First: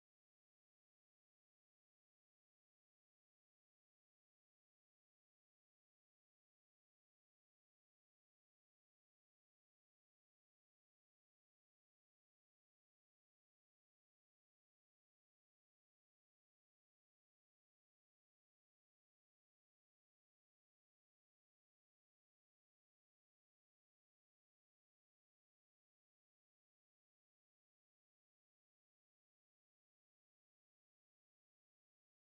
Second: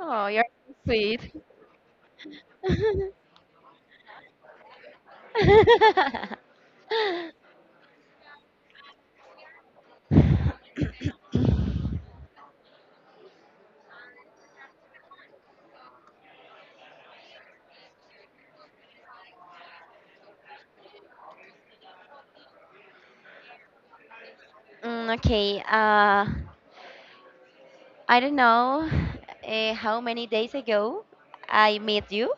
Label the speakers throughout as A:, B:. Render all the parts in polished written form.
A: Oh, you're so sweet. Okay, I don't know how many days ago I met you,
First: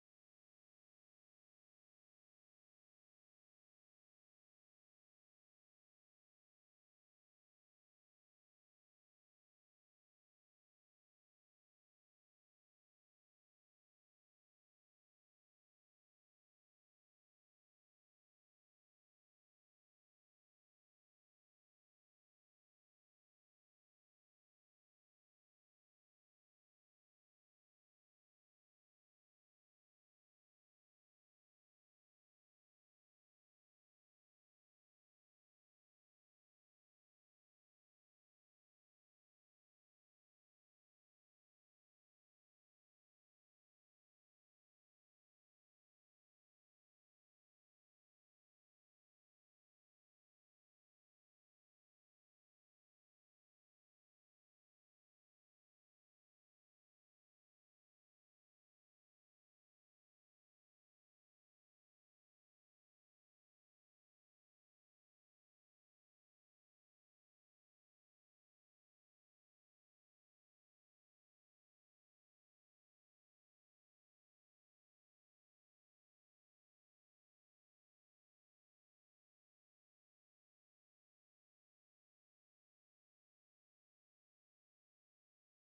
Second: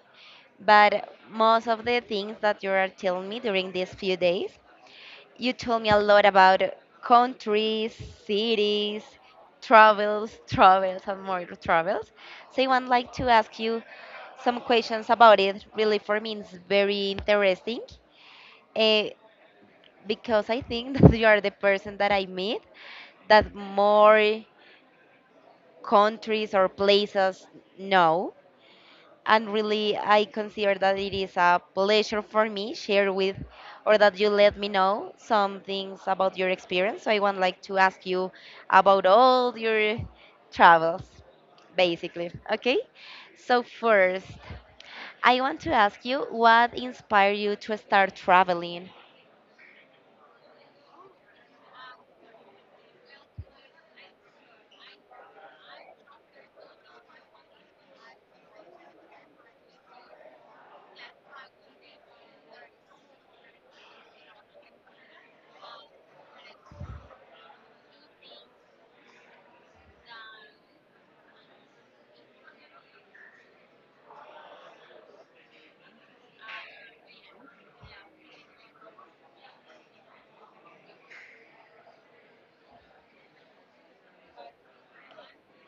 A: but most of the things that you are telling me during these few days, you told me a lot about countries, cities, travels, travels, and more travels. So I would like to ask you some questions about it. Really, for me, it's very interesting. Uh, because I think that you are the person that I meet that more countries or places know. And really, I consider that it is a pleasure for me share with, or that you let me know some things about your experience. So I want like to ask you about all your travels, basically. Okay. So first, I want to ask you what inspired you to start traveling.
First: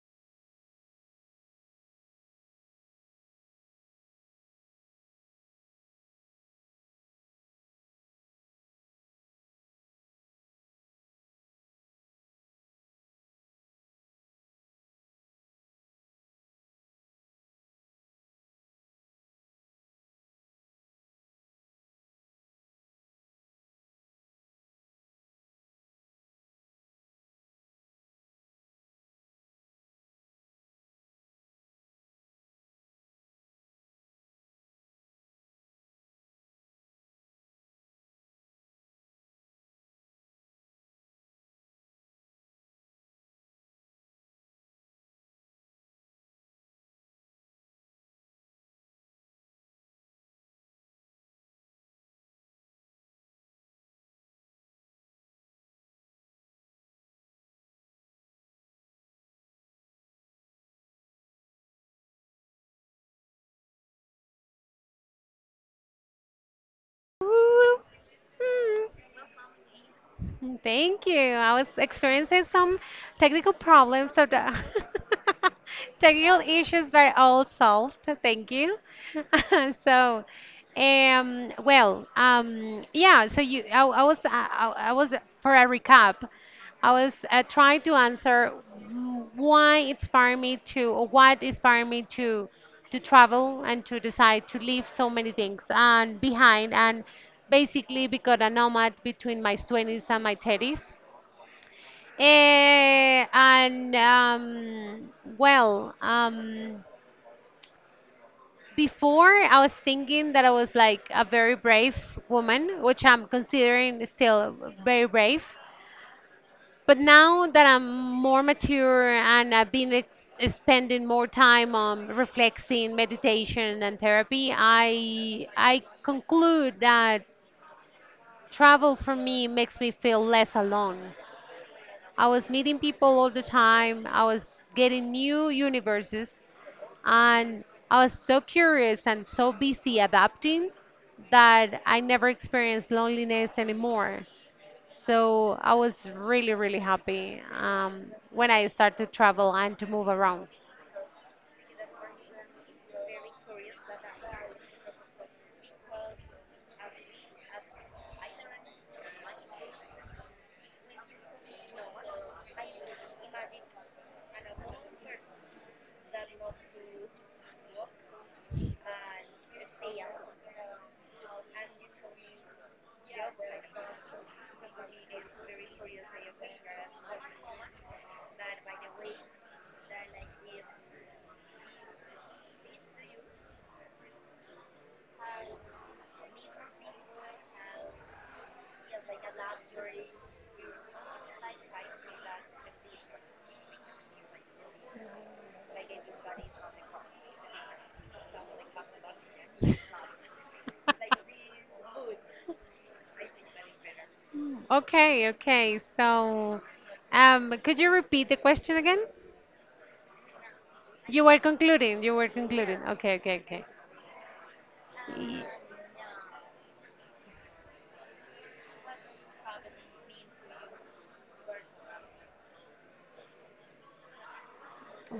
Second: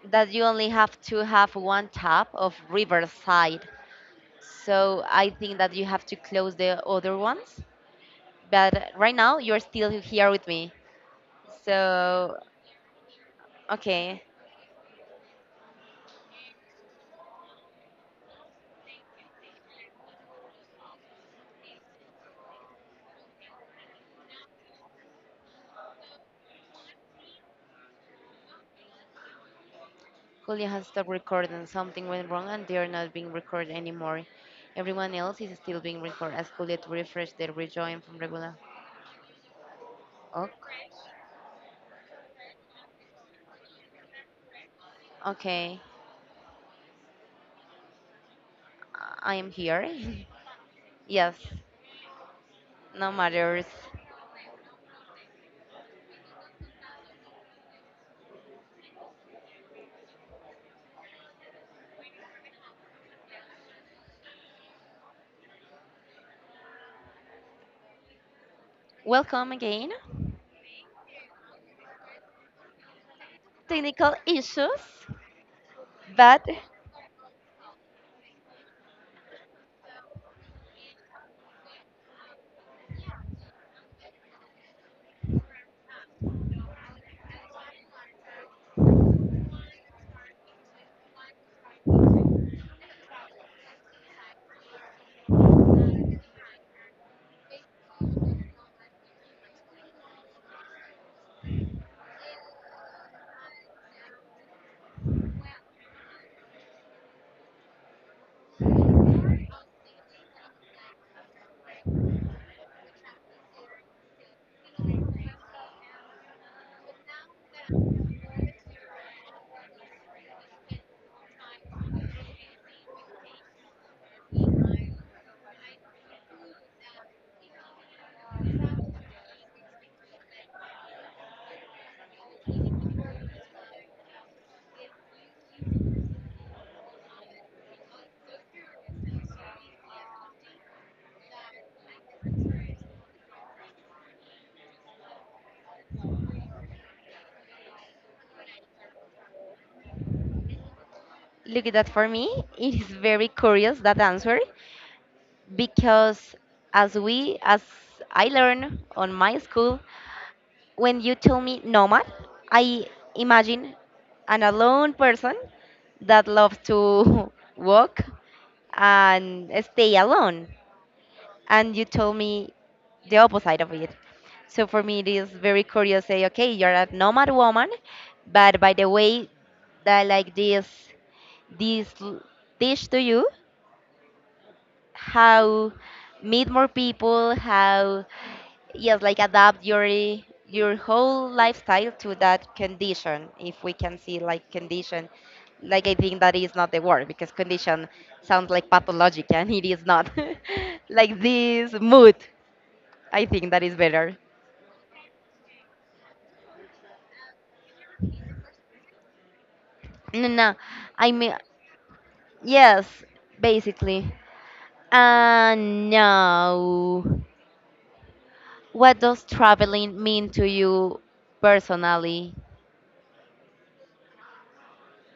A: That you only have to have one tab of Riverside. So I think that you have to close the other ones. But right now you're still here with me. So okay, Julia has stopped recording. Something went wrong, and they are not being recorded anymore. Everyone else is still being recorded. Ask Julia to refresh the rejoin from regular. Ok. Okay, I am here. Yes, no matters.
B: Ooh,
A: Welcome again.
B: mm. Thank you. I was experiencing some technical problems,
A: Technical
B: so the
A: issues,
B: technical
A: but
B: issues were all solved. Thank you. So, well, yeah. So you, I was for a recap. I was trying to answer why inspired me to, or what inspired me to travel and to decide to leave so many things and behind and basically become a nomad between my 20s and my 30s. Eh, and um, well, um, Before I was thinking that I was like a very brave woman, which I'm considering still very brave. But now that I'm more mature and I've been spending more time on reflecting, meditation, and therapy, I conclude that travel for me makes me feel less alone. I was meeting people all the time. I was getting new universes, and I was so curious and so busy adapting that I never experienced loneliness anymore. So I was really, really happy when I started to travel and to move around.
A: look at that. For me, it is very curious that answer because as I learned on my school, when you tell me nomad, I imagine an alone person that loves to walk and stay alone. And you told me the opposite of it. So for me, it is very curious. Say, okay, you're a nomad woman, but by the way, that like this l- dish to you how meet more people, how yes, like adapt your whole lifestyle to that condition. If we can see like condition, like I think that is not the word because condition sounds like pathologic and it is not. Like this mood, I think that is better.
B: Okay, okay. So could you repeat the question again?
A: No, no, I
B: You
A: mean
B: were concluding, you were concluding.
A: yes,
B: Okay, okay, okay.
A: basically.
B: Y-
A: And now, what does traveling mean to you personally?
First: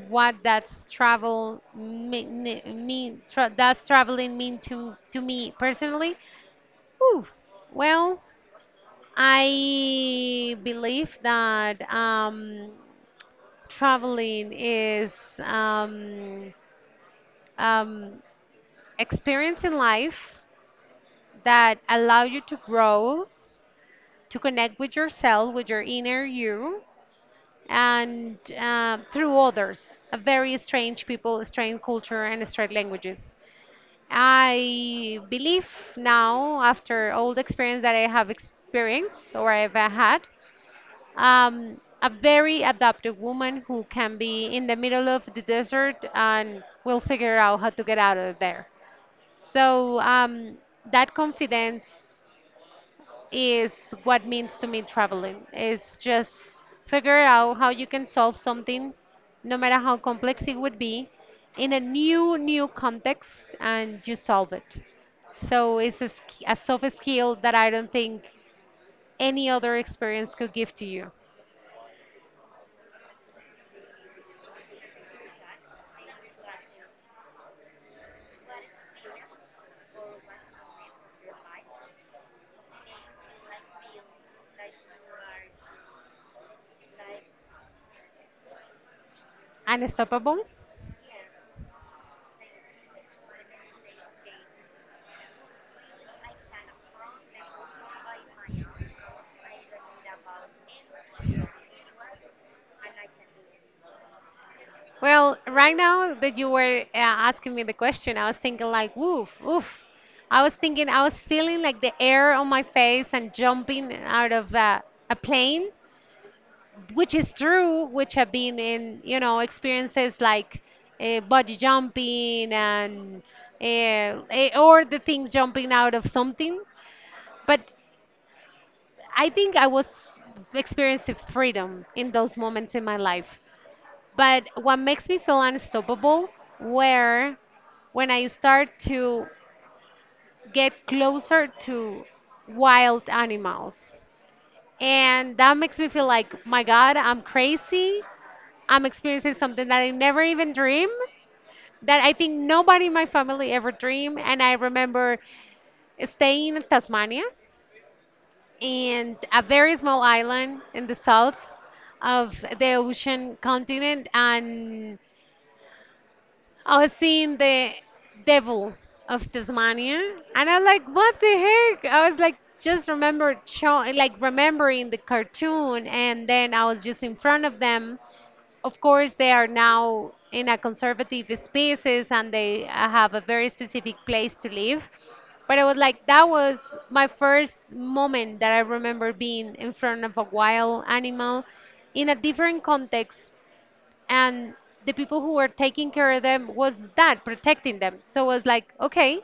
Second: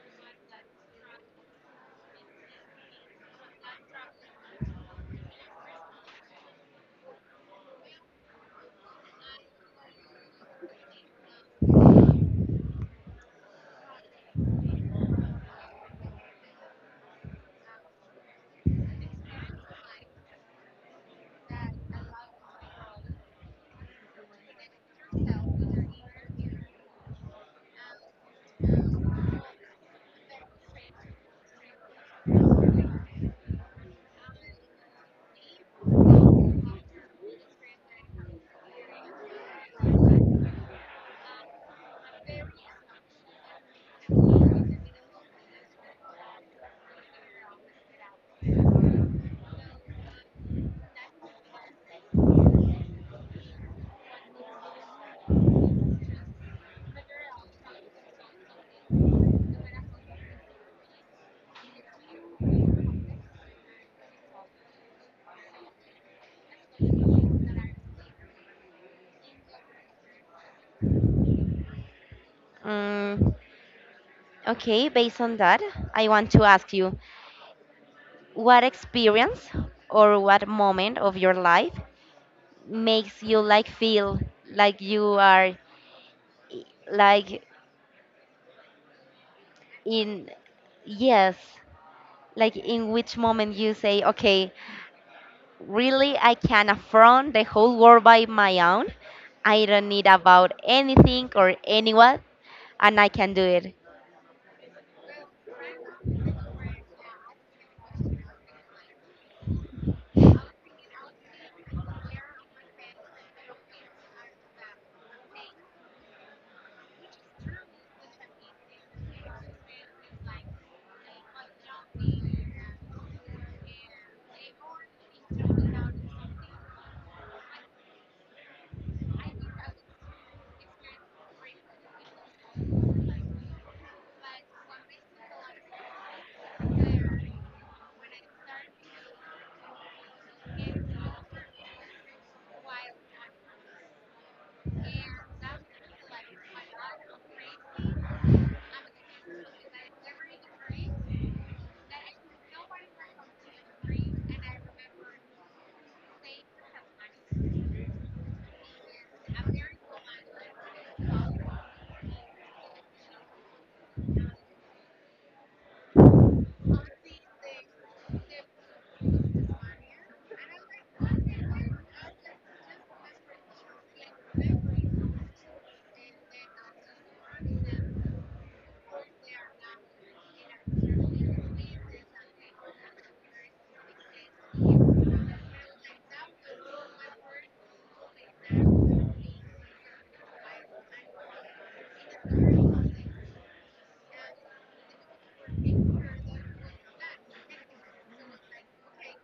B: What does travel mean tra does traveling mean to me personally? Ooh, well, I believe that traveling is um, experience in life that allow you to grow, to connect with yourself, with your inner you, and through others, a very strange people, strange culture, and strange languages. I believe now, after all the experience that I have experienced or I've had, a very adaptive woman who can be in the middle of the desert and will figure out how to get out of there. So that confidence is what means to me traveling. It's just figure out how you can solve something, no matter how complex it would be, in a new context, and you solve it. So it's a soft skill that I don't think any other experience could give to you.
A: Mm, Okay, based on that, I want to ask you what experience or what moment of your life makes you like feel like you are i- like in
B: Unstoppable?
A: yes, like in which moment you say, okay, really I can affront the whole world by my own. I don't need about anything or anyone and I can do it.
B: Well, right now that you were asking me the question, I was thinking like, woof, woof. I was thinking, I was feeling like the air on my face and jumping out of a plane, which is true, which have been in, you know, experiences like body jumping and or the things jumping out of something. But I think I was experiencing freedom in those moments in my life. But what makes me feel unstoppable were when I start to get closer to wild animals. And that makes me feel like, my God, I'm crazy. I'm experiencing something that I never even dreamed, that I think nobody in my family ever dreamed. And I remember staying in Tasmania, and a very small island in the south of the ocean continent, and I was seeing the devil of Tasmania, and I was like, what the heck? I was like, just remember, show, like remembering the cartoon, and then I was just in front of them. Of course, they are now in a conservative spaces and they have a very specific place to live. But I was like, that was my first moment that I remember being in front of a wild animal in a different context. And the people who were taking care of them was that, protecting them. So I was like, okay,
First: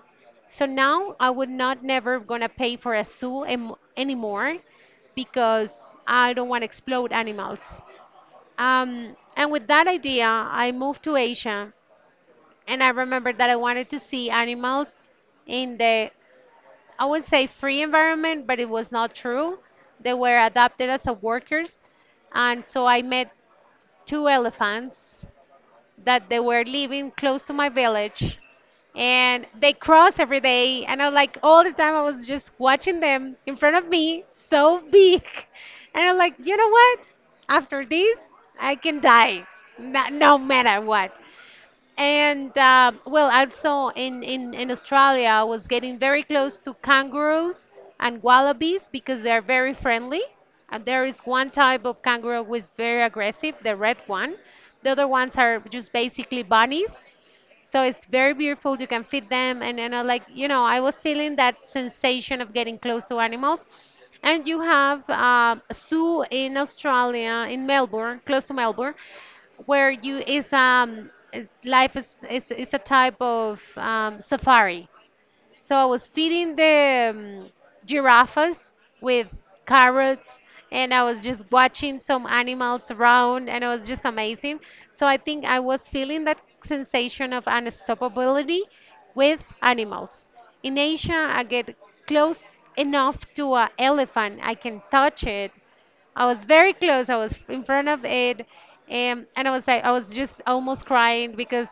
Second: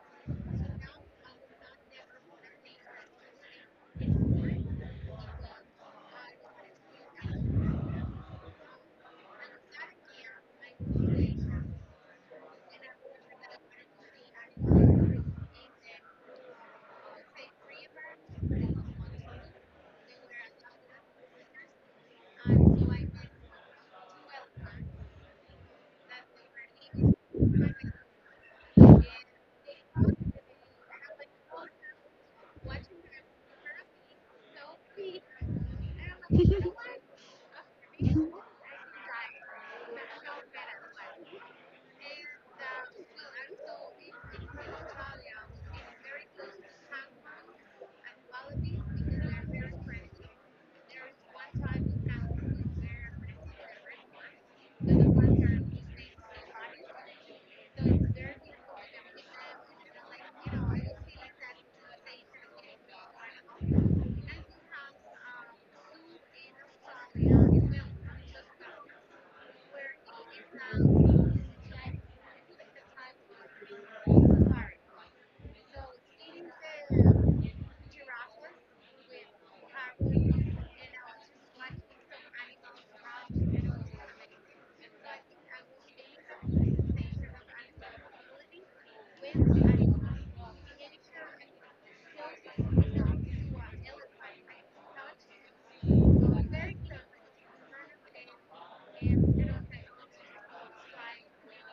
B: so now I would not never gonna pay for a zoo anymore because I don't want to explode animals. And with that idea, I moved to Asia, and I remembered that I wanted to see animals in the, I would say free environment, but it was not true. They were adopted as a workers, and so I met two elephants that they were living close to my village and they cross every day and I was like all the time I was just watching them in front of me so big. And I'm like, you know what, after this I can die, no matter what. And well, also in Australia, I was getting very close to kangaroos and wallabies because they're very friendly. And there is one type of kangaroo who is very aggressive, the red one. The other ones are just basically bunnies. So it's very beautiful. You can feed them, and I was feeling that sensation of getting close to animals. And you have a zoo in Australia, in Melbourne, close to Melbourne, where you is life is a type of safari. So I was feeding the giraffes with carrots and I was just watching some animals around and it was just amazing. So I think I was feeling that sensation of unstoppability with animals. In Asia, I get close enough to an elephant, I can touch it. I was very close. I was in front of it, and I was like, I was just almost crying because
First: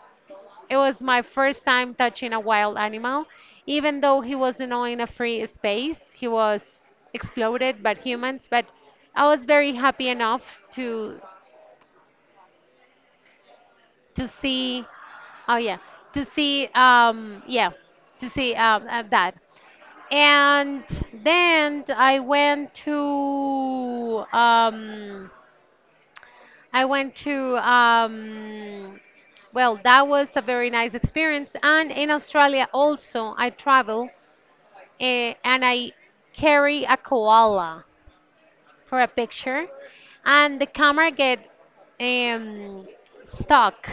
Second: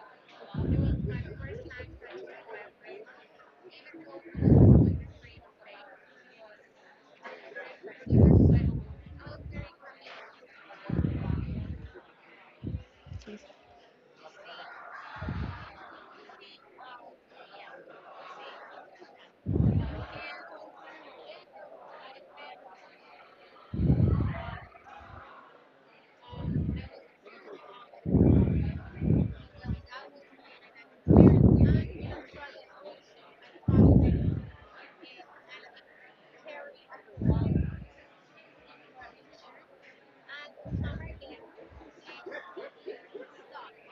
B: it was my first time touching a wild animal. Even though he was not in a free space, he was exploded by humans, but I was very happy enough to see, oh yeah, to see that. And then I went to well, That was a very nice experience. And in Australia also, I travel, and I carry a koala for a picture, and the camera get um, stuck.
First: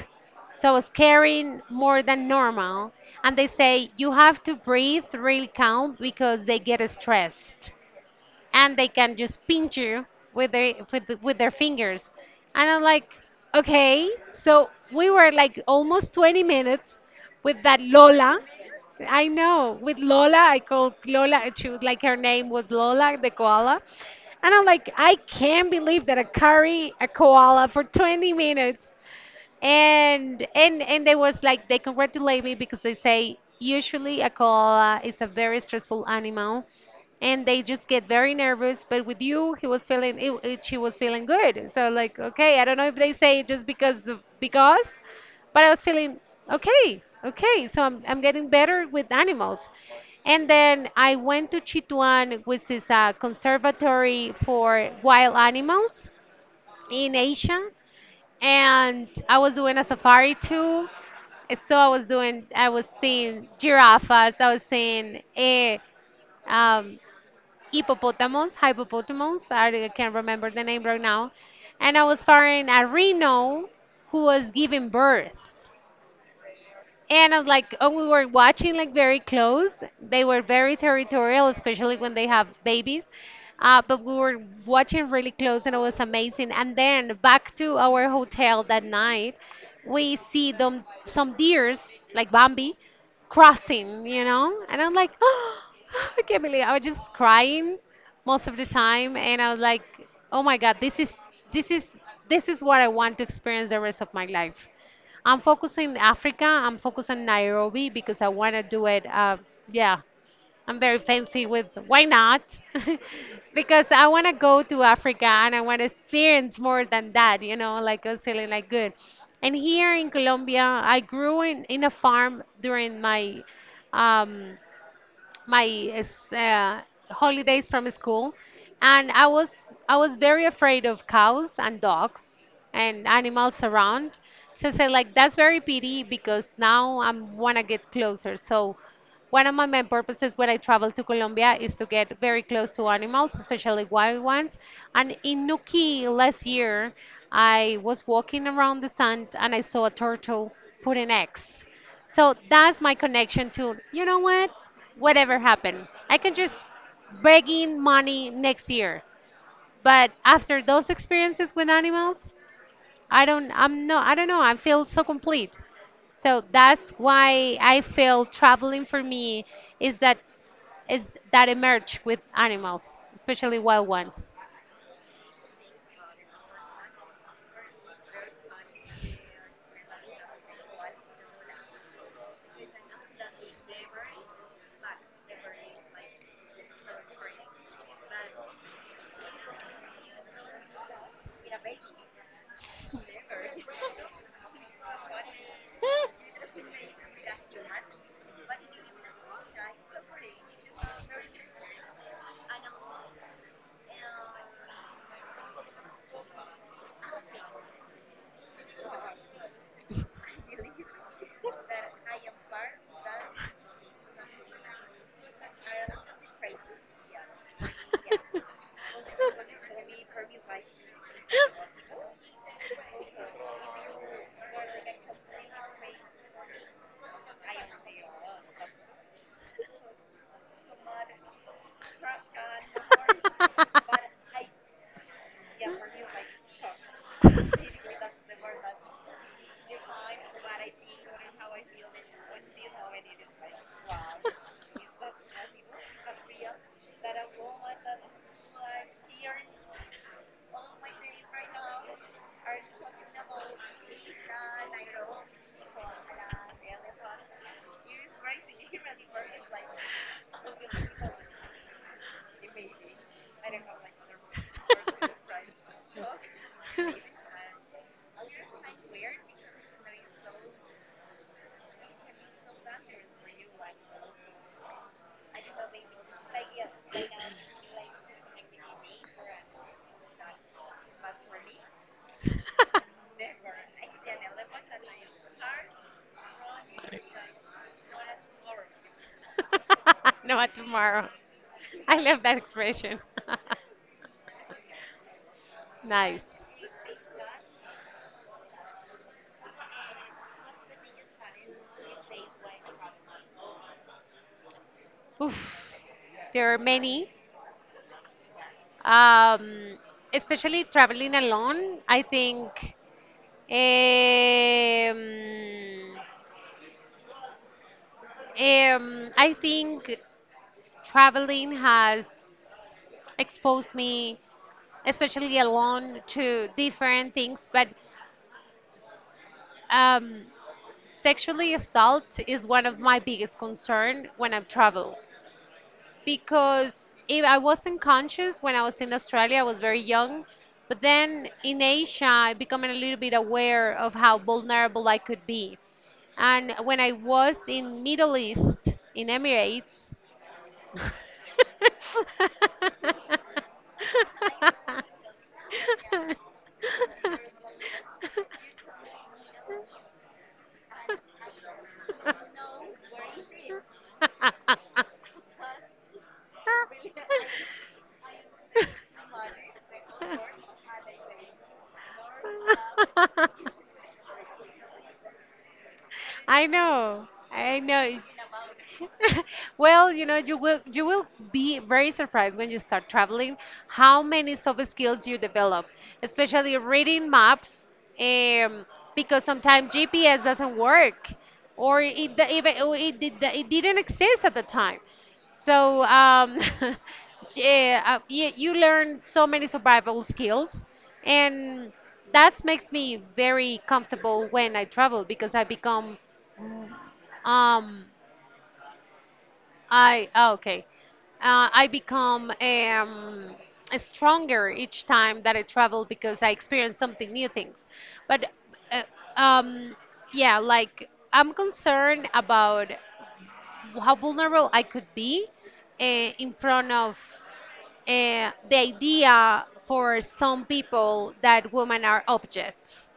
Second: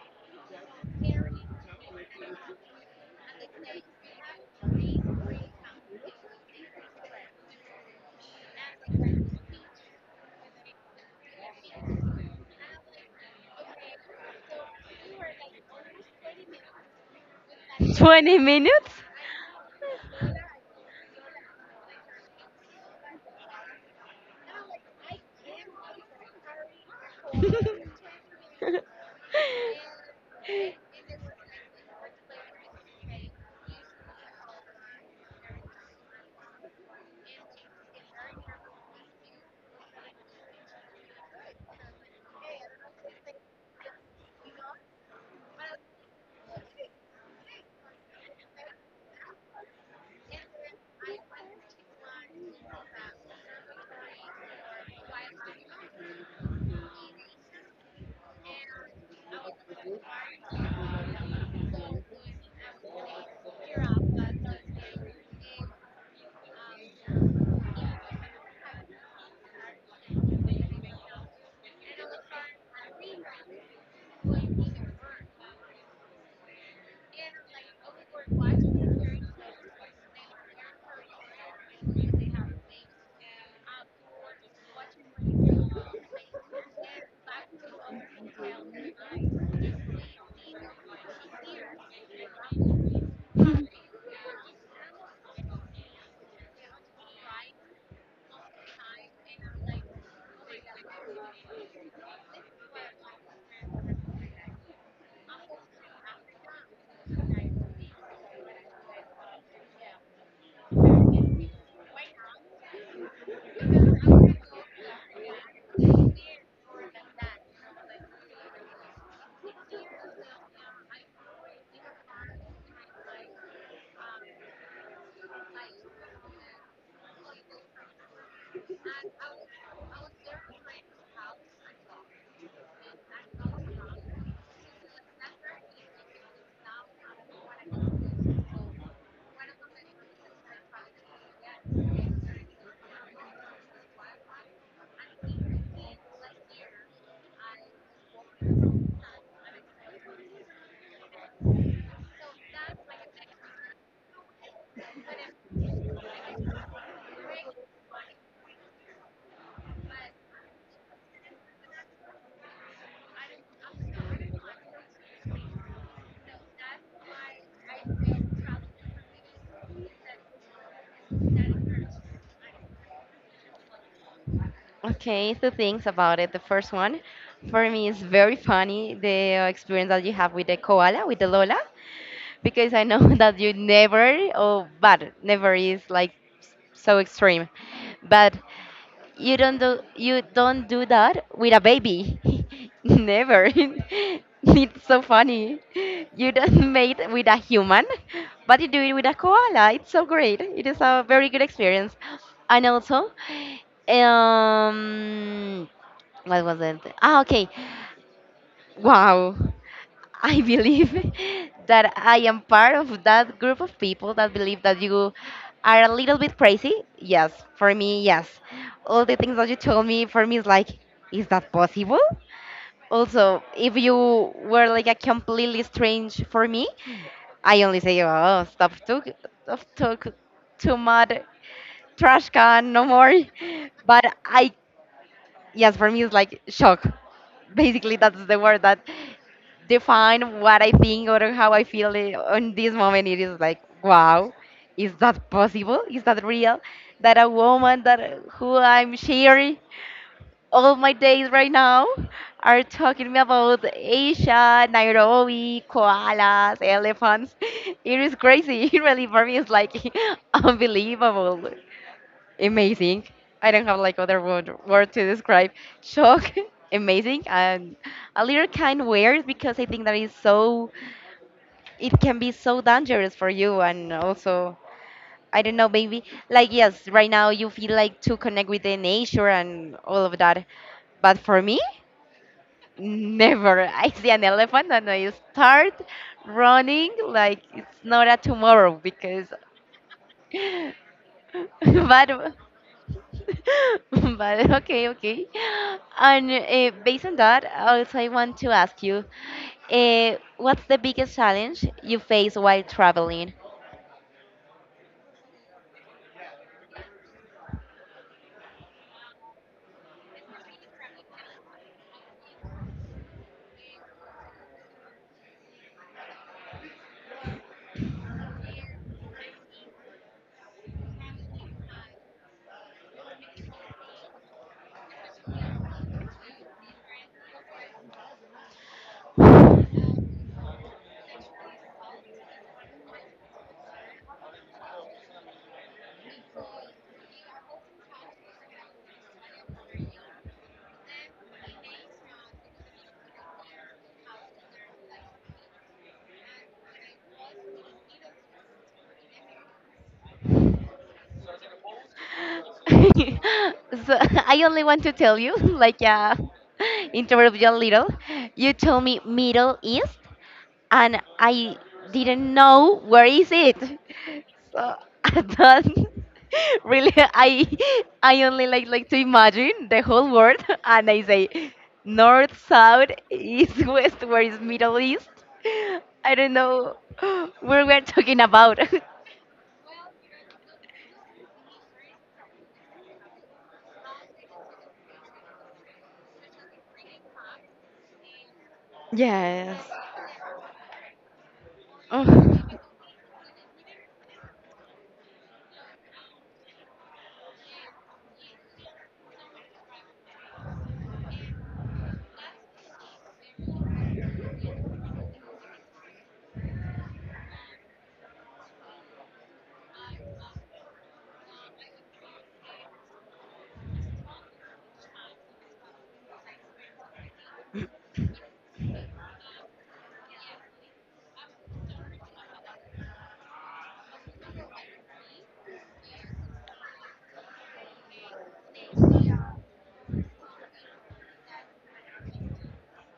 B: So I was carrying more than normal, and they say you have to breathe really calm because they get stressed and they can just pinch you with their with their fingers. And I'm like, okay. So we were like almost 20 minutes with that
A: 20
B: lola.
A: minutes?
B: I know, with lola, I called lola, she was like, her name was lola the koala. And I'm like, I can't believe that I carry a koala for 20 minutes. And they was like, they congratulate me because they say usually a koala is a very stressful animal and they just get very nervous, but with you he was feeling she was feeling good. So like, okay, I don't know if they say it just because. But I was feeling okay, okay, so I'm getting better with animals. And then I went to chituan, which is a conservatory for wild animals in asia, and I was doing a safari too. And so I was doing, I was seeing giraffes, I was seeing um, hippopotamus, hippopotamus, I can't remember the name right now. And I was following a rhino who was giving birth. And I was like, oh, we were watching like very close. They were very territorial, especially when they have babies. But we were watching really close and it was amazing. And then back to our hotel that night, we see them, some deers, like Bambi, crossing, you know? And I'm like, I can't believe, I was just crying most of the time. And I was like, oh my God, this is, this is what I want to experience the rest of my life. I'm focusing Africa. I'm focusing Nairobi because I want to do it. Yeah, I'm very fancy with why not? Because I want to go to Africa and I want to experience more than that. You know, like I was feeling like good. And here in Colombia, I grew in a farm during my um, my uh, holidays from school. And I was very afraid of cows and dogs and animals around. So I said like that's very pity because now I want to get closer. So one of my main purposes when I travel to Colombia is to get very close to animals, especially wild ones. And in nuki last year, I was walking around the sand and I saw a turtle put an eggs. So that's my connection to, you know what? Whatever happened, I can just beg in money next year. But after those experiences with animals, I don't know. I feel so complete. So that's why I feel traveling for me is that is that emerge with animals, especially wild ones.
A: Okay, two things about it. The first one, for me, is very funny the experience that you have with the koala, with the Lola, because I know that you never, oh, but never is like so extreme. But You don't do that with a baby. Never. It's so funny. You don't mate with a human, but you do it with a koala. It's so great. It is a very good experience. And also, um, what was it? Ah, okay. Wow. I believe that I am part of that group of people that believe that you are a little bit crazy. Yes, for me, yes. All the things that you told me, for me, is like, is that possible? Also, if you were like a completely strange for me, I only say, oh, stop, took, too much trash can, no more. But I yes, for me it's like shock. Basically, that's the word that define what I think or how I feel on this moment. It is like, wow, is that possible? Is that real? That a woman that who I'm sharing all my days right now are talking me about Asia, Nairobi, koalas, elephants. It is crazy. Really, for me, it's like unbelievable amazing. I don't have like other word to describe. Shock, amazing, and a little kind weird because I think that is so. It can be so dangerous for you, and also I don't know, maybe like yes, right now you feel like to connect with the nature and all of that, but for me, never. I see an elephant and I start running like it's not a tomorrow because.
B: No, tomorrow. I love
A: But
B: that expression.
A: but okay, okay.
B: Nice.
A: And based on that, also I want to ask you, what's the biggest challenge you face while traveling?
B: Oof. There are many. Um, Especially traveling alone, I think. Um, I think traveling has exposed me, especially alone, to different things. But um, sexually assault is one of my biggest concern when I travel, because if I wasn't conscious when I was in Australia, I was very young. But then in Asia, I became a little bit aware of how vulnerable I could be. And when I was in Middle East, in Emirates,
A: So I only want to tell you, like, interrupt you a little. You told me Middle East, and I didn't know where is it. So I don't really I only like to imagine the whole world and I say north, south, east, west, where is Middle East? I don't
B: I
A: know
B: know. I
A: where we're
B: know.
A: talking about.
B: Well, you know, you will be very surprised when you start traveling how many soft skills you develop, especially reading maps, um, because
A: Yes.
B: sometimes GPS doesn't work, or it d-
A: Ugh.
B: even or it, did, it didn't exist at the time. So yeah, you learn so many survival skills, and that makes me very comfortable when I travel because I become um, okay. I become stronger each time that I travel because I experience something new things. But uh, um, yeah, like I'm concerned about how vulnerable I could be in front of the idea for some people that women are objects.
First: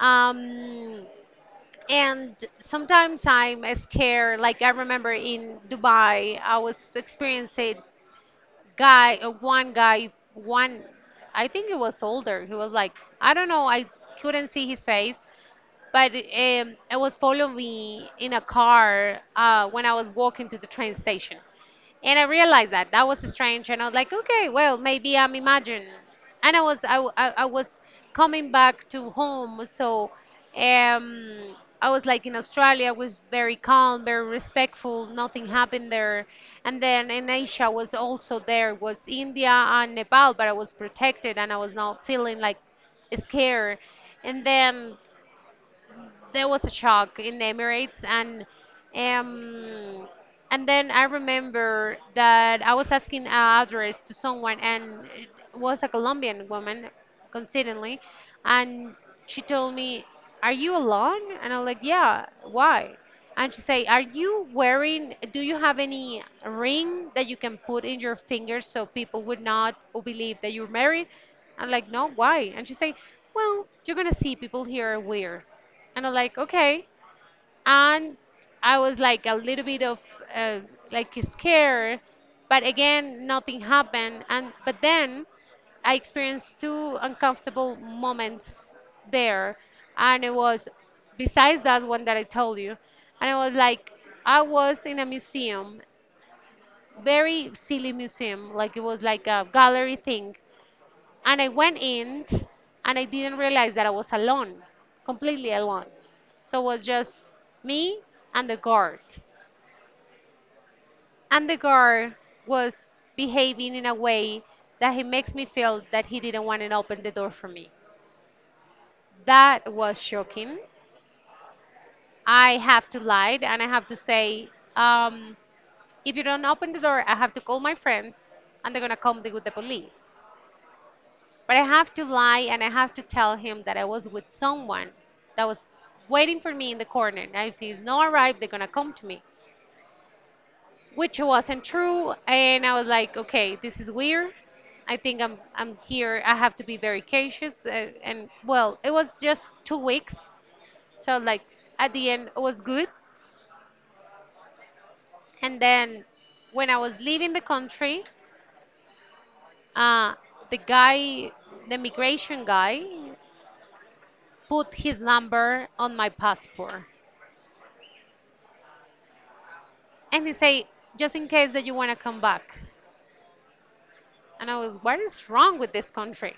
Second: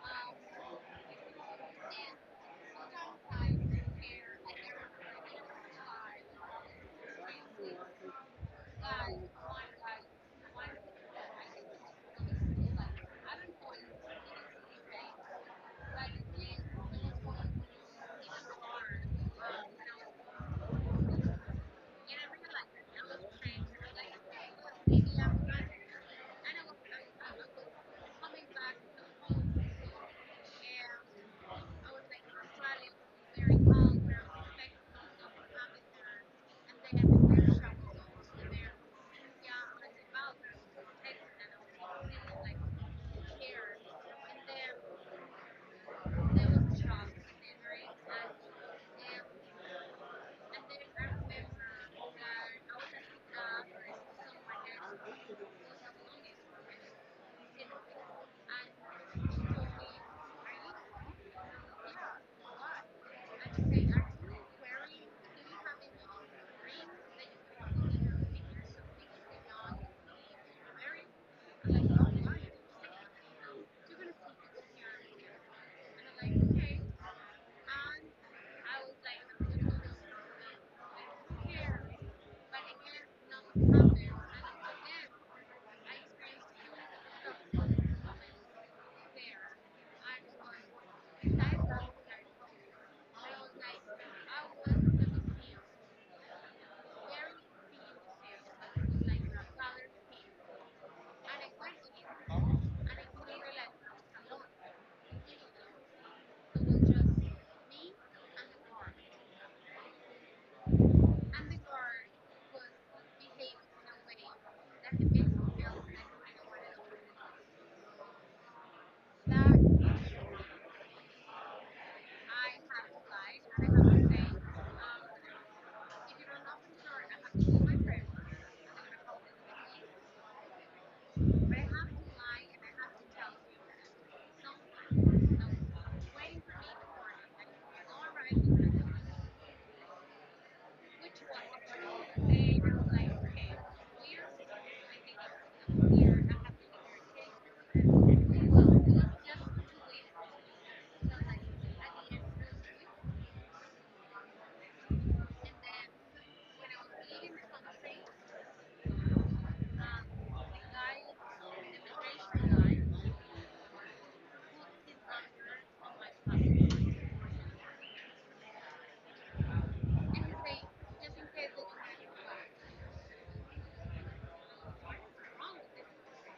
B: Um, and sometimes I'm scared. Like I remember in Dubai, I was experiencing guy, one guy, one, I think he was older. He was like, I don't know, I couldn't see his face, but it was following me in a car when I was walking to the train station. And I realized that that was strange. And I was like, okay, well, maybe I'm imagining. And I was, I, w- I was coming back to home. So um, I was like in Australia, I was very calm, very respectful. Nothing happened there. And then in Asia was also there was India and Nepal, but I was protected and I was not feeling like scared. And then there was a shock in the Emirates, um, and then I remember that I was asking an address to someone, and it was a Colombian woman, coincidentally, and she told me, "Are you alone?" And I'm like, "Yeah, why?" And she say, "Are you wearing? Do you have any ring that you can put in your finger so people would not believe that you're married?" I'm like, "No, why?" And she say, "Well, you're gonna see people here are weird." And I'm like, okay. And I was like a little bit of uh, like scared, but again, nothing happened. And but then I experienced two uncomfortable moments there, and it was besides that one that I told you, and it was like I was in a museum, very silly museum, like it was like a gallery thing, and I went in and I didn't realize that I was alone, completely alone. So it was just me and the guard. And the guard was behaving in a way that he makes me feel that he didn't want to open the door for me. That was shocking. I have to lie and I have to say, um, if you don't open the door, I have to call my friends and they're going to come with the police. But I have to lie and I have to tell him that I was with someone that was waiting for me in the corner. And if he's not arrived, they're gonna come to me, which wasn't true. And I was like, okay, this is weird. I think I'm here. I have to be very cautious. And well, it was just 2 weeks, so like at the end it was good. And then when I was leaving the country, uh, the guy, the immigration guy, put his number on my passport. And they say, just in case that you want to come back. And I was, what is wrong with this country?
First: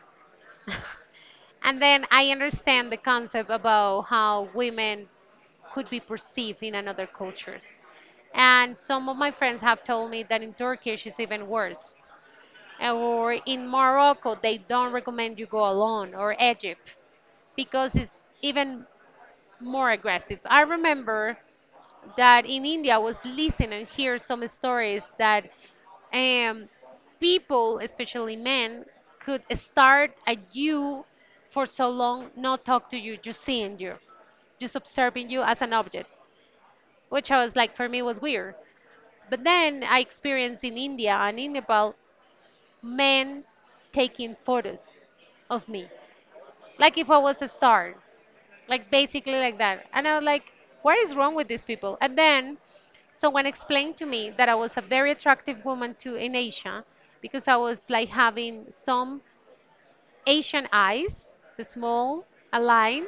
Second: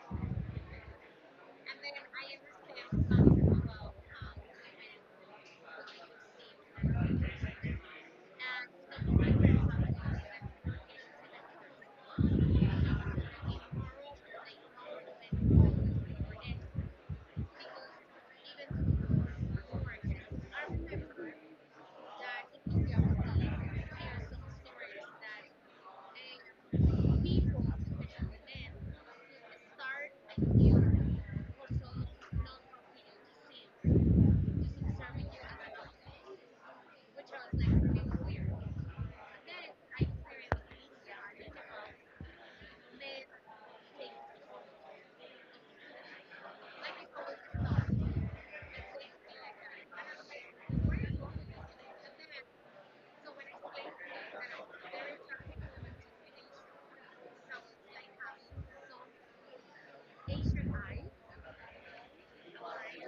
B: And then I understand the concept about how women could be perceived in another cultures. And some of my friends have told me that in Turkish it's even worse. Or in Morocco, they don't recommend you go alone, or Egypt, because it's even more aggressive. I remember that in India was listening and hear some stories that um, people, especially men, could start at you for so long, not talk to you, just seeing you, just observing you as an object, which I was like, for me was weird. But then I experienced in India and in Nepal men taking photos of me, like if I was a star like basically like that. And I was like what is wrong with these people. And then someone explained to me that I was a very attractive woman too in asia because I was like having some asian eyes, small, aligned,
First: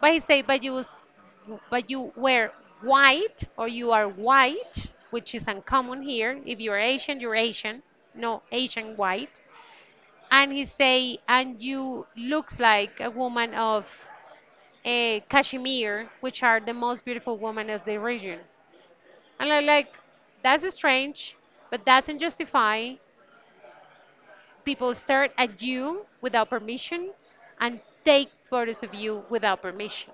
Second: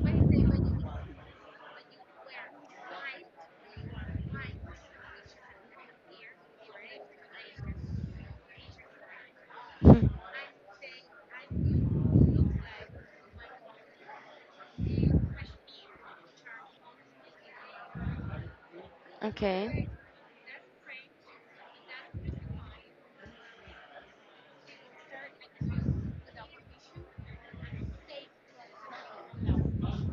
B: but he said, but you were white, or you are white, which is uncommon here. If you're asian you're asian, no asian white. And he say, and you looks like a woman of Kashmir, which are the most beautiful women of the region. And I'm
A: Okay.
B: like, that's strange, but doesn't justify people stare at you without permission and take photos of you without permission.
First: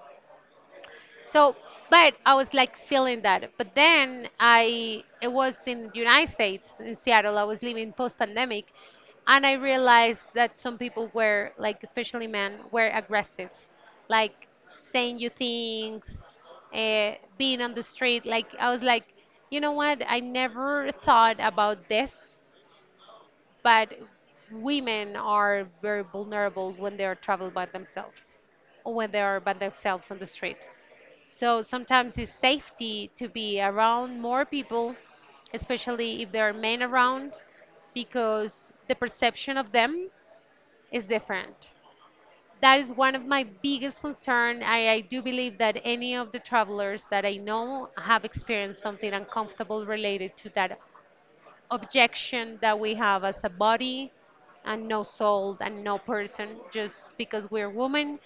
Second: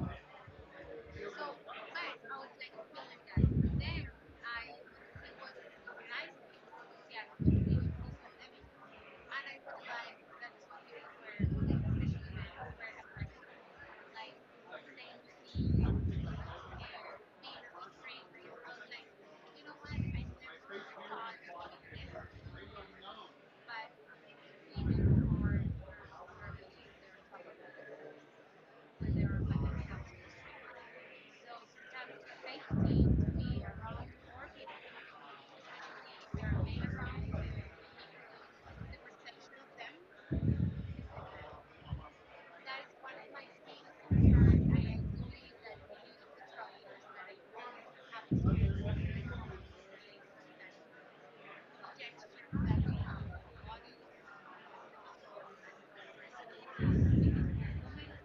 B: So, but I was like feeling that. But then I, it was in the United States, in Seattle. I was living post-pandemic, and I realized that some people were like, especially men, were aggressive, like saying you things, being on the street. Like I was like, you know what? I never thought about this, but women are very vulnerable when they are traveling by themselves or when they are by themselves on the street. So sometimes it's safety to be around more people, especially if there are men around, because the perception of them is different. That is one of my biggest concern. I do believe that any of the travelers that I know have experienced something uncomfortable related to that objection that we have as a body and no soul and no person just because we're women,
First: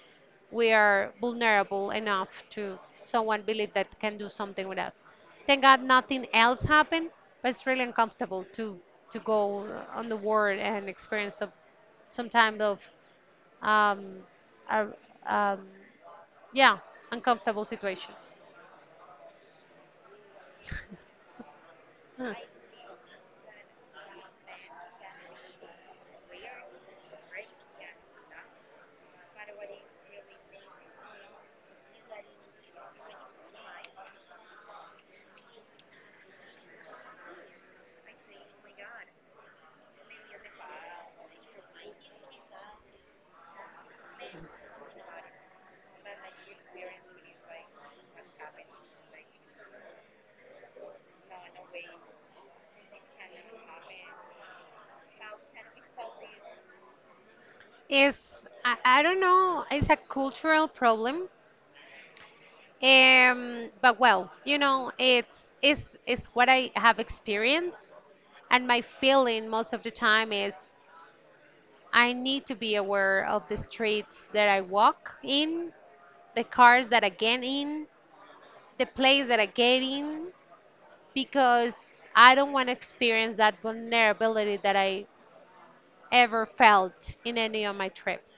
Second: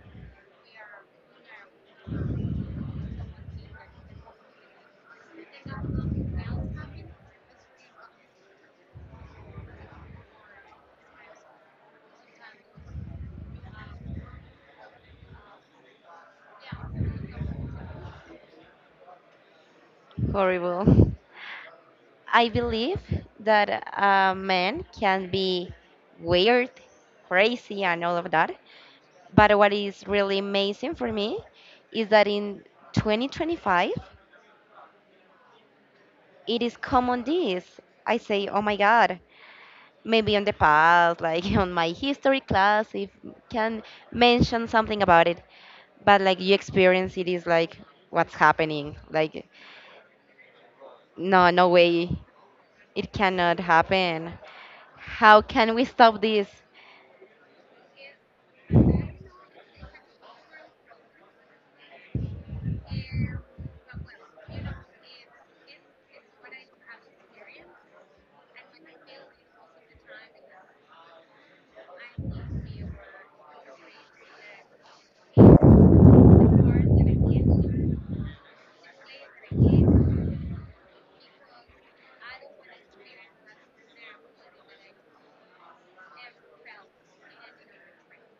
B: we are vulnerable enough to someone believe that can do something with us. Thank god nothing else happened, but it's really uncomfortable to go on the world and experience some kind of um, uh, um yeah uncomfortable situations.
A: Horrible.
B: Hmm.
A: I believe that a man can be weird, crazy, and all of that, but what is really amazing for me is that in 2025, it is common this. I say, oh my God, maybe on the past, like on my history class, if can mention something about it. But like you experience it is like what's happening. Like, no, no way. It cannot happen. How can we stop this?
B: Is I don't know, it's a cultural problem. But well, you know, it's what I have experienced, and my feeling most of the time is I need to be aware of the streets that I walk in, the cars that I get in, the place that I get in, because I don't want to experience that vulnerability that I ever felt in any of my trips.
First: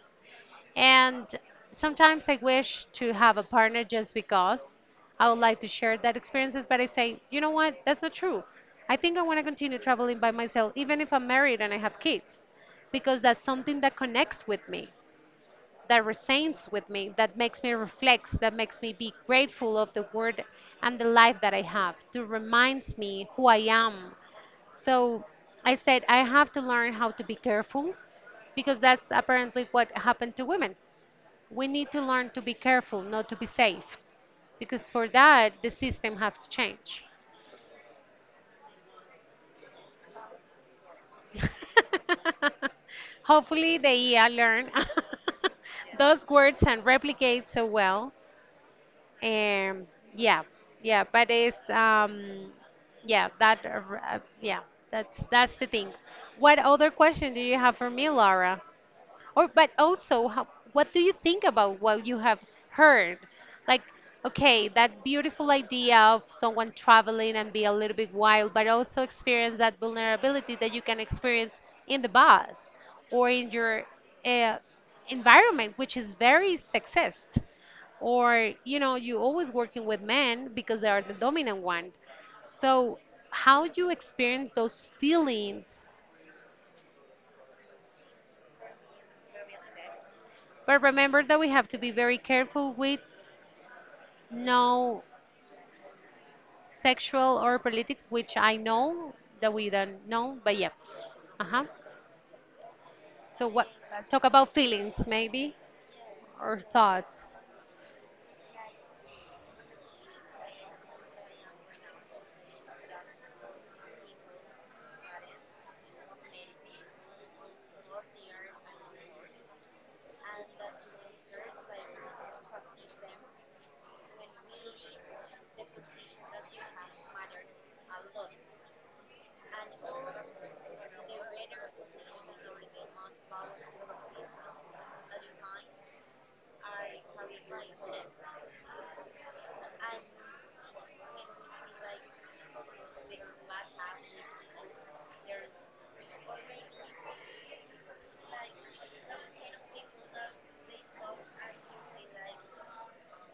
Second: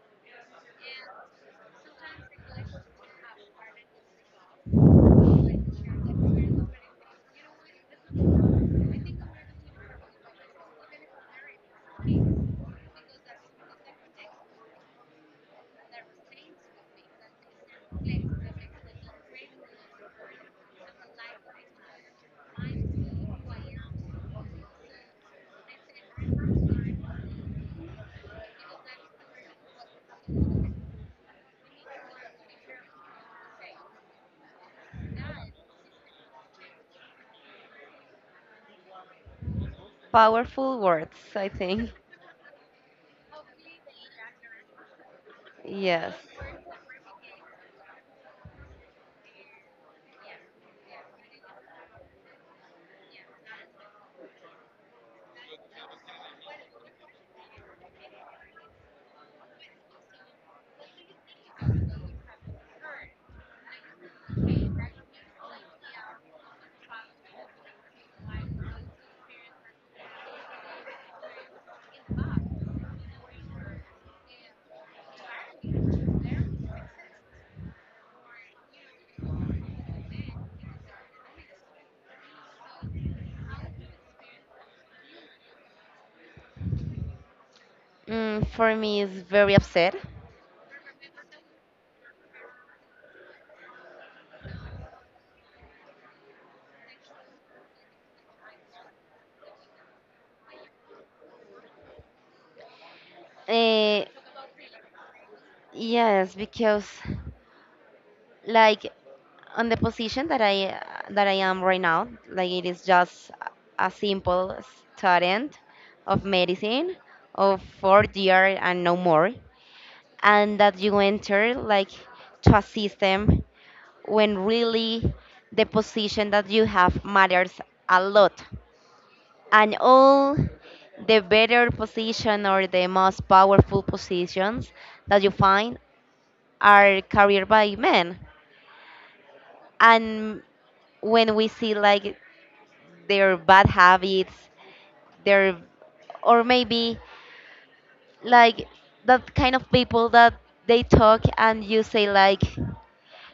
B: And sometimes I wish to have a partner just because I would like to share that experiences, but I say, you know what, that's not true. I think I want to continue traveling by myself, even if I'm married and I have kids, because that's something that connects with me, that resonates with me, that makes me reflect, that makes me be grateful of the word and the life that I have, to reminds me who I am. So I said I have to learn how to be careful because that's apparently what happened to women, we need to learn to be careful, not to be safe, because for that the system has to change.
A: Powerful words, I think.
B: Hopefully, the AI learn
A: Yes.
B: those words and replicate so well. Um, yeah, yeah, but it's yeah that yeah that's the thing. What other question do you have for me, Laura? Or, but also, how, what do you think about what you have heard? Like, okay, that beautiful idea of someone traveling and be a little bit wild, but also experience that vulnerability that you can experience in the bus or in your uh, environment, which is very sexist. Or, you know, you always working with men because they are the dominant one. So, how you experience those feelings
A: For me, it's very upset.
B: but remember that we have to be very careful with no sexual or politics, which I know that we don't know, but yeah. Uh-huh. So what
A: Uh,
B: talk about feelings maybe
A: Yes,
B: or
A: because
B: thoughts.
A: like on the position that I am right now, like it is just a simple student of medicine of fourth year and no more, and that you enter like to a system when really the position that you have matters a lot, and all the better position or the most powerful positions that you find are carried by men, and when we see like their bad habits, their or maybe like that kind of people that they talk and you say like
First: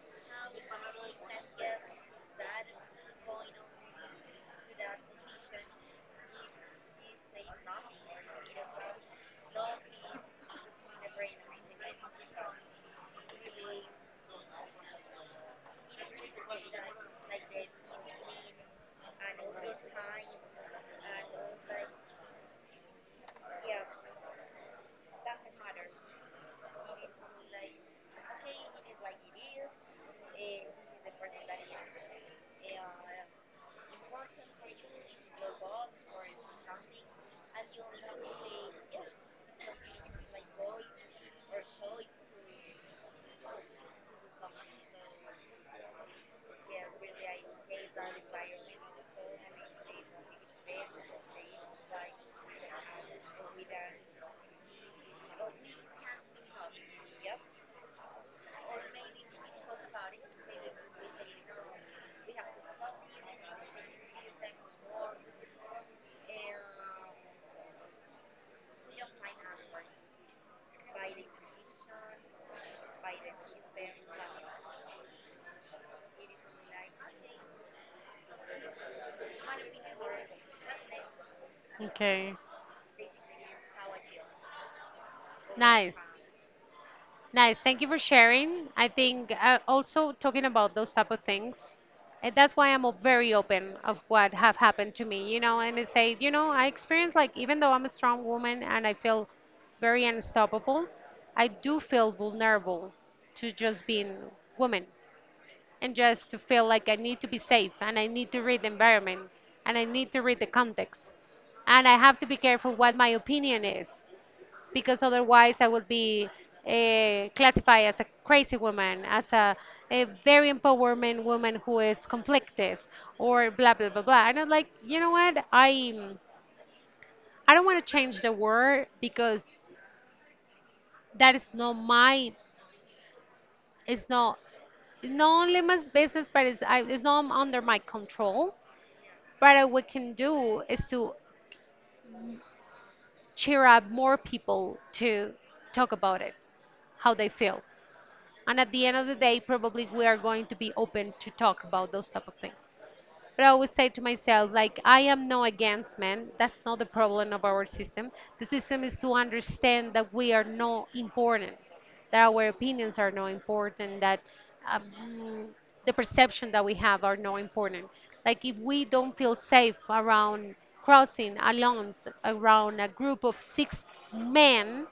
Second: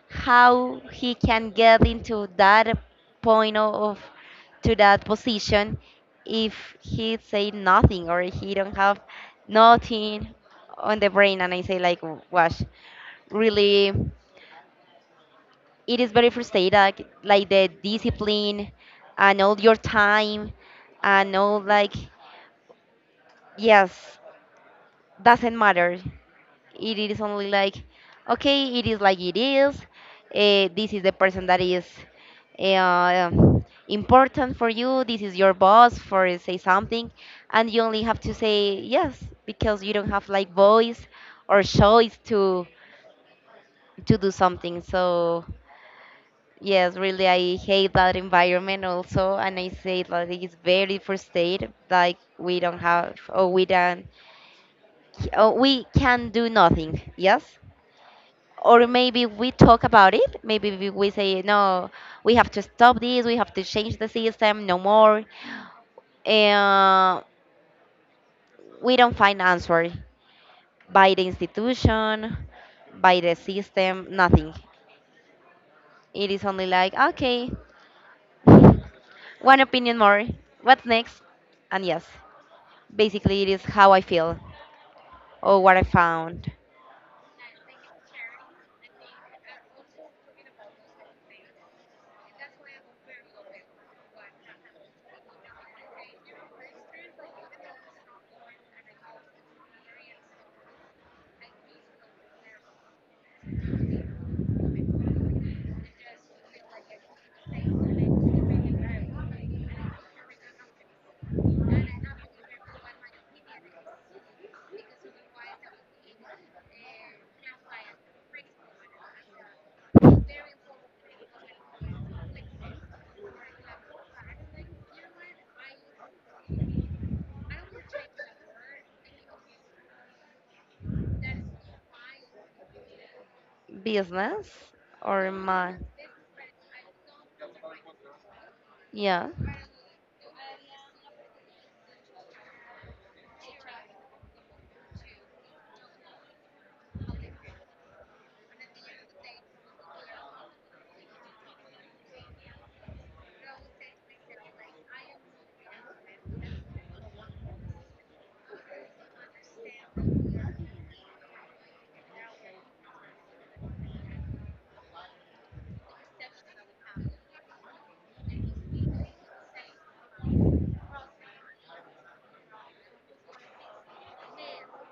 A: how he can get into that point of to that position if he say nothing or he don't have nothing on the brain. And I say like, gosh, really it is very frustrating, like the discipline and all your time and all like yes doesn't matter. It is only like okay it is like it is this is the person that is uh, important for you, this is your boss for say something and you only have to say yes because you don't have like voice or choice to do something. So yes, really, I hate that environment also, and I say that it's very frustrating. Like we don't have, or we don't, or we can do nothing. Yes, or maybe we talk about it. Maybe we say no, we have to stop this. We have to change the system. No more. And we don't find answer by the institution, by the system. Nothing. It is only like okay, one opinion more. What's next? And yes,
B: Okay.
A: basically it is how I feel or what I
B: Nice.
A: found.
B: Nice. Thank you for sharing. I think also talking about those type of things. And that's why very open of what have happened to me, you know, and I say, you know, I experience like even though I'm a strong woman and I feel very unstoppable, I do feel vulnerable to just being woman. And just to feel like I need to be safe and I need to read the environment and I need to read the context. And I have to be careful what my opinion is because otherwise I will be classified as a crazy woman, as a very empowerment woman who is conflictive or blah, blah, blah, blah. And I'm like, you know what? I don't want to change the word because that is not my, it's not,
A: Business or
B: not only my
A: my
B: business, but it's, I, it's not under my control.
A: yeah.
B: But what we can do is to cheer up more people to talk about it, how they feel. And at the end of the day, probably we are going to be open to talk about those type of things. But I always say to myself, like, I am no against men. That's not the problem of our system. The system is to understand that we are not important, that our opinions are not important, that um, the perception that we have are not important. Like, if we don't feel safe around crossing alone, around a group of 6 men,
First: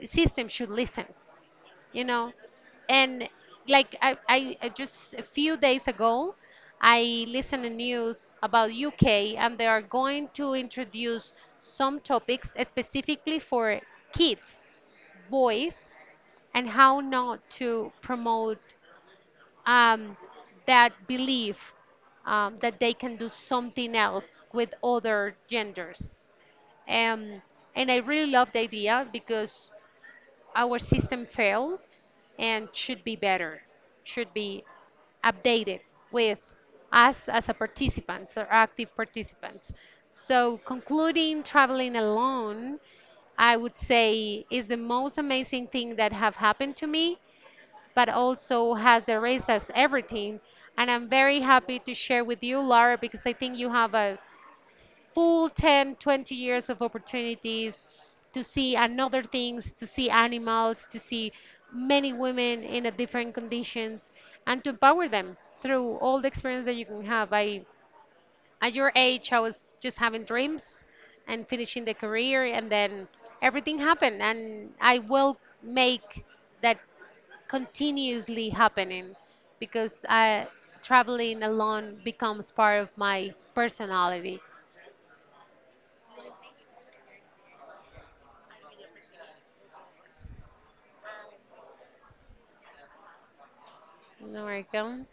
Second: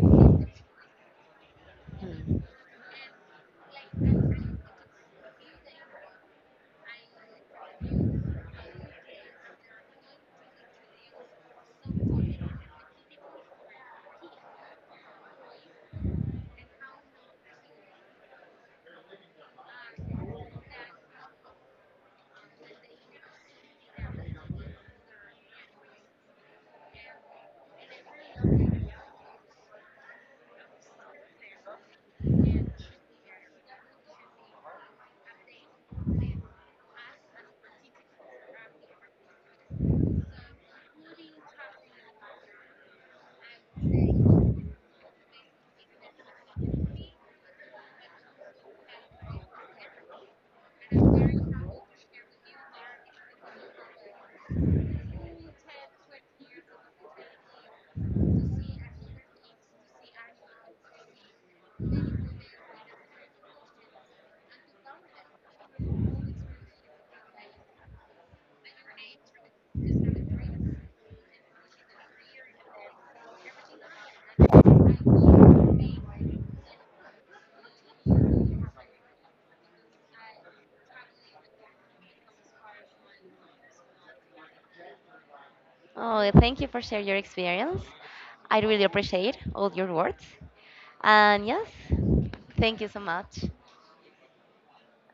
B: the system should listen, you know.
A: Hmm.
B: And like I just a few days ago I listened to news about UK, and they are going to introduce some topics specifically for kids, boys, and how not to promote um, that belief, that they can do something else with other genders. um, and I really love the idea because our system failed and should be better, should be updated with us as a participants or active participants. So concluding traveling alone, I would say is the most amazing thing that have happened to me, but also has the race as everything. And I'm very happy to share with you, Laura, because I think you have a full 10, 20 years of opportunities to see another things, to see animals, to see many women in a different conditions and to empower them through all the experience that you can have. I at your age I was just having dreams and finishing the career and then everything happened, and I will make that continuously happening because I traveling alone becomes part of my personality.
A: Oh, thank you for sharing your experience. I really appreciate all your words. And yes, thank you so much.
B: America.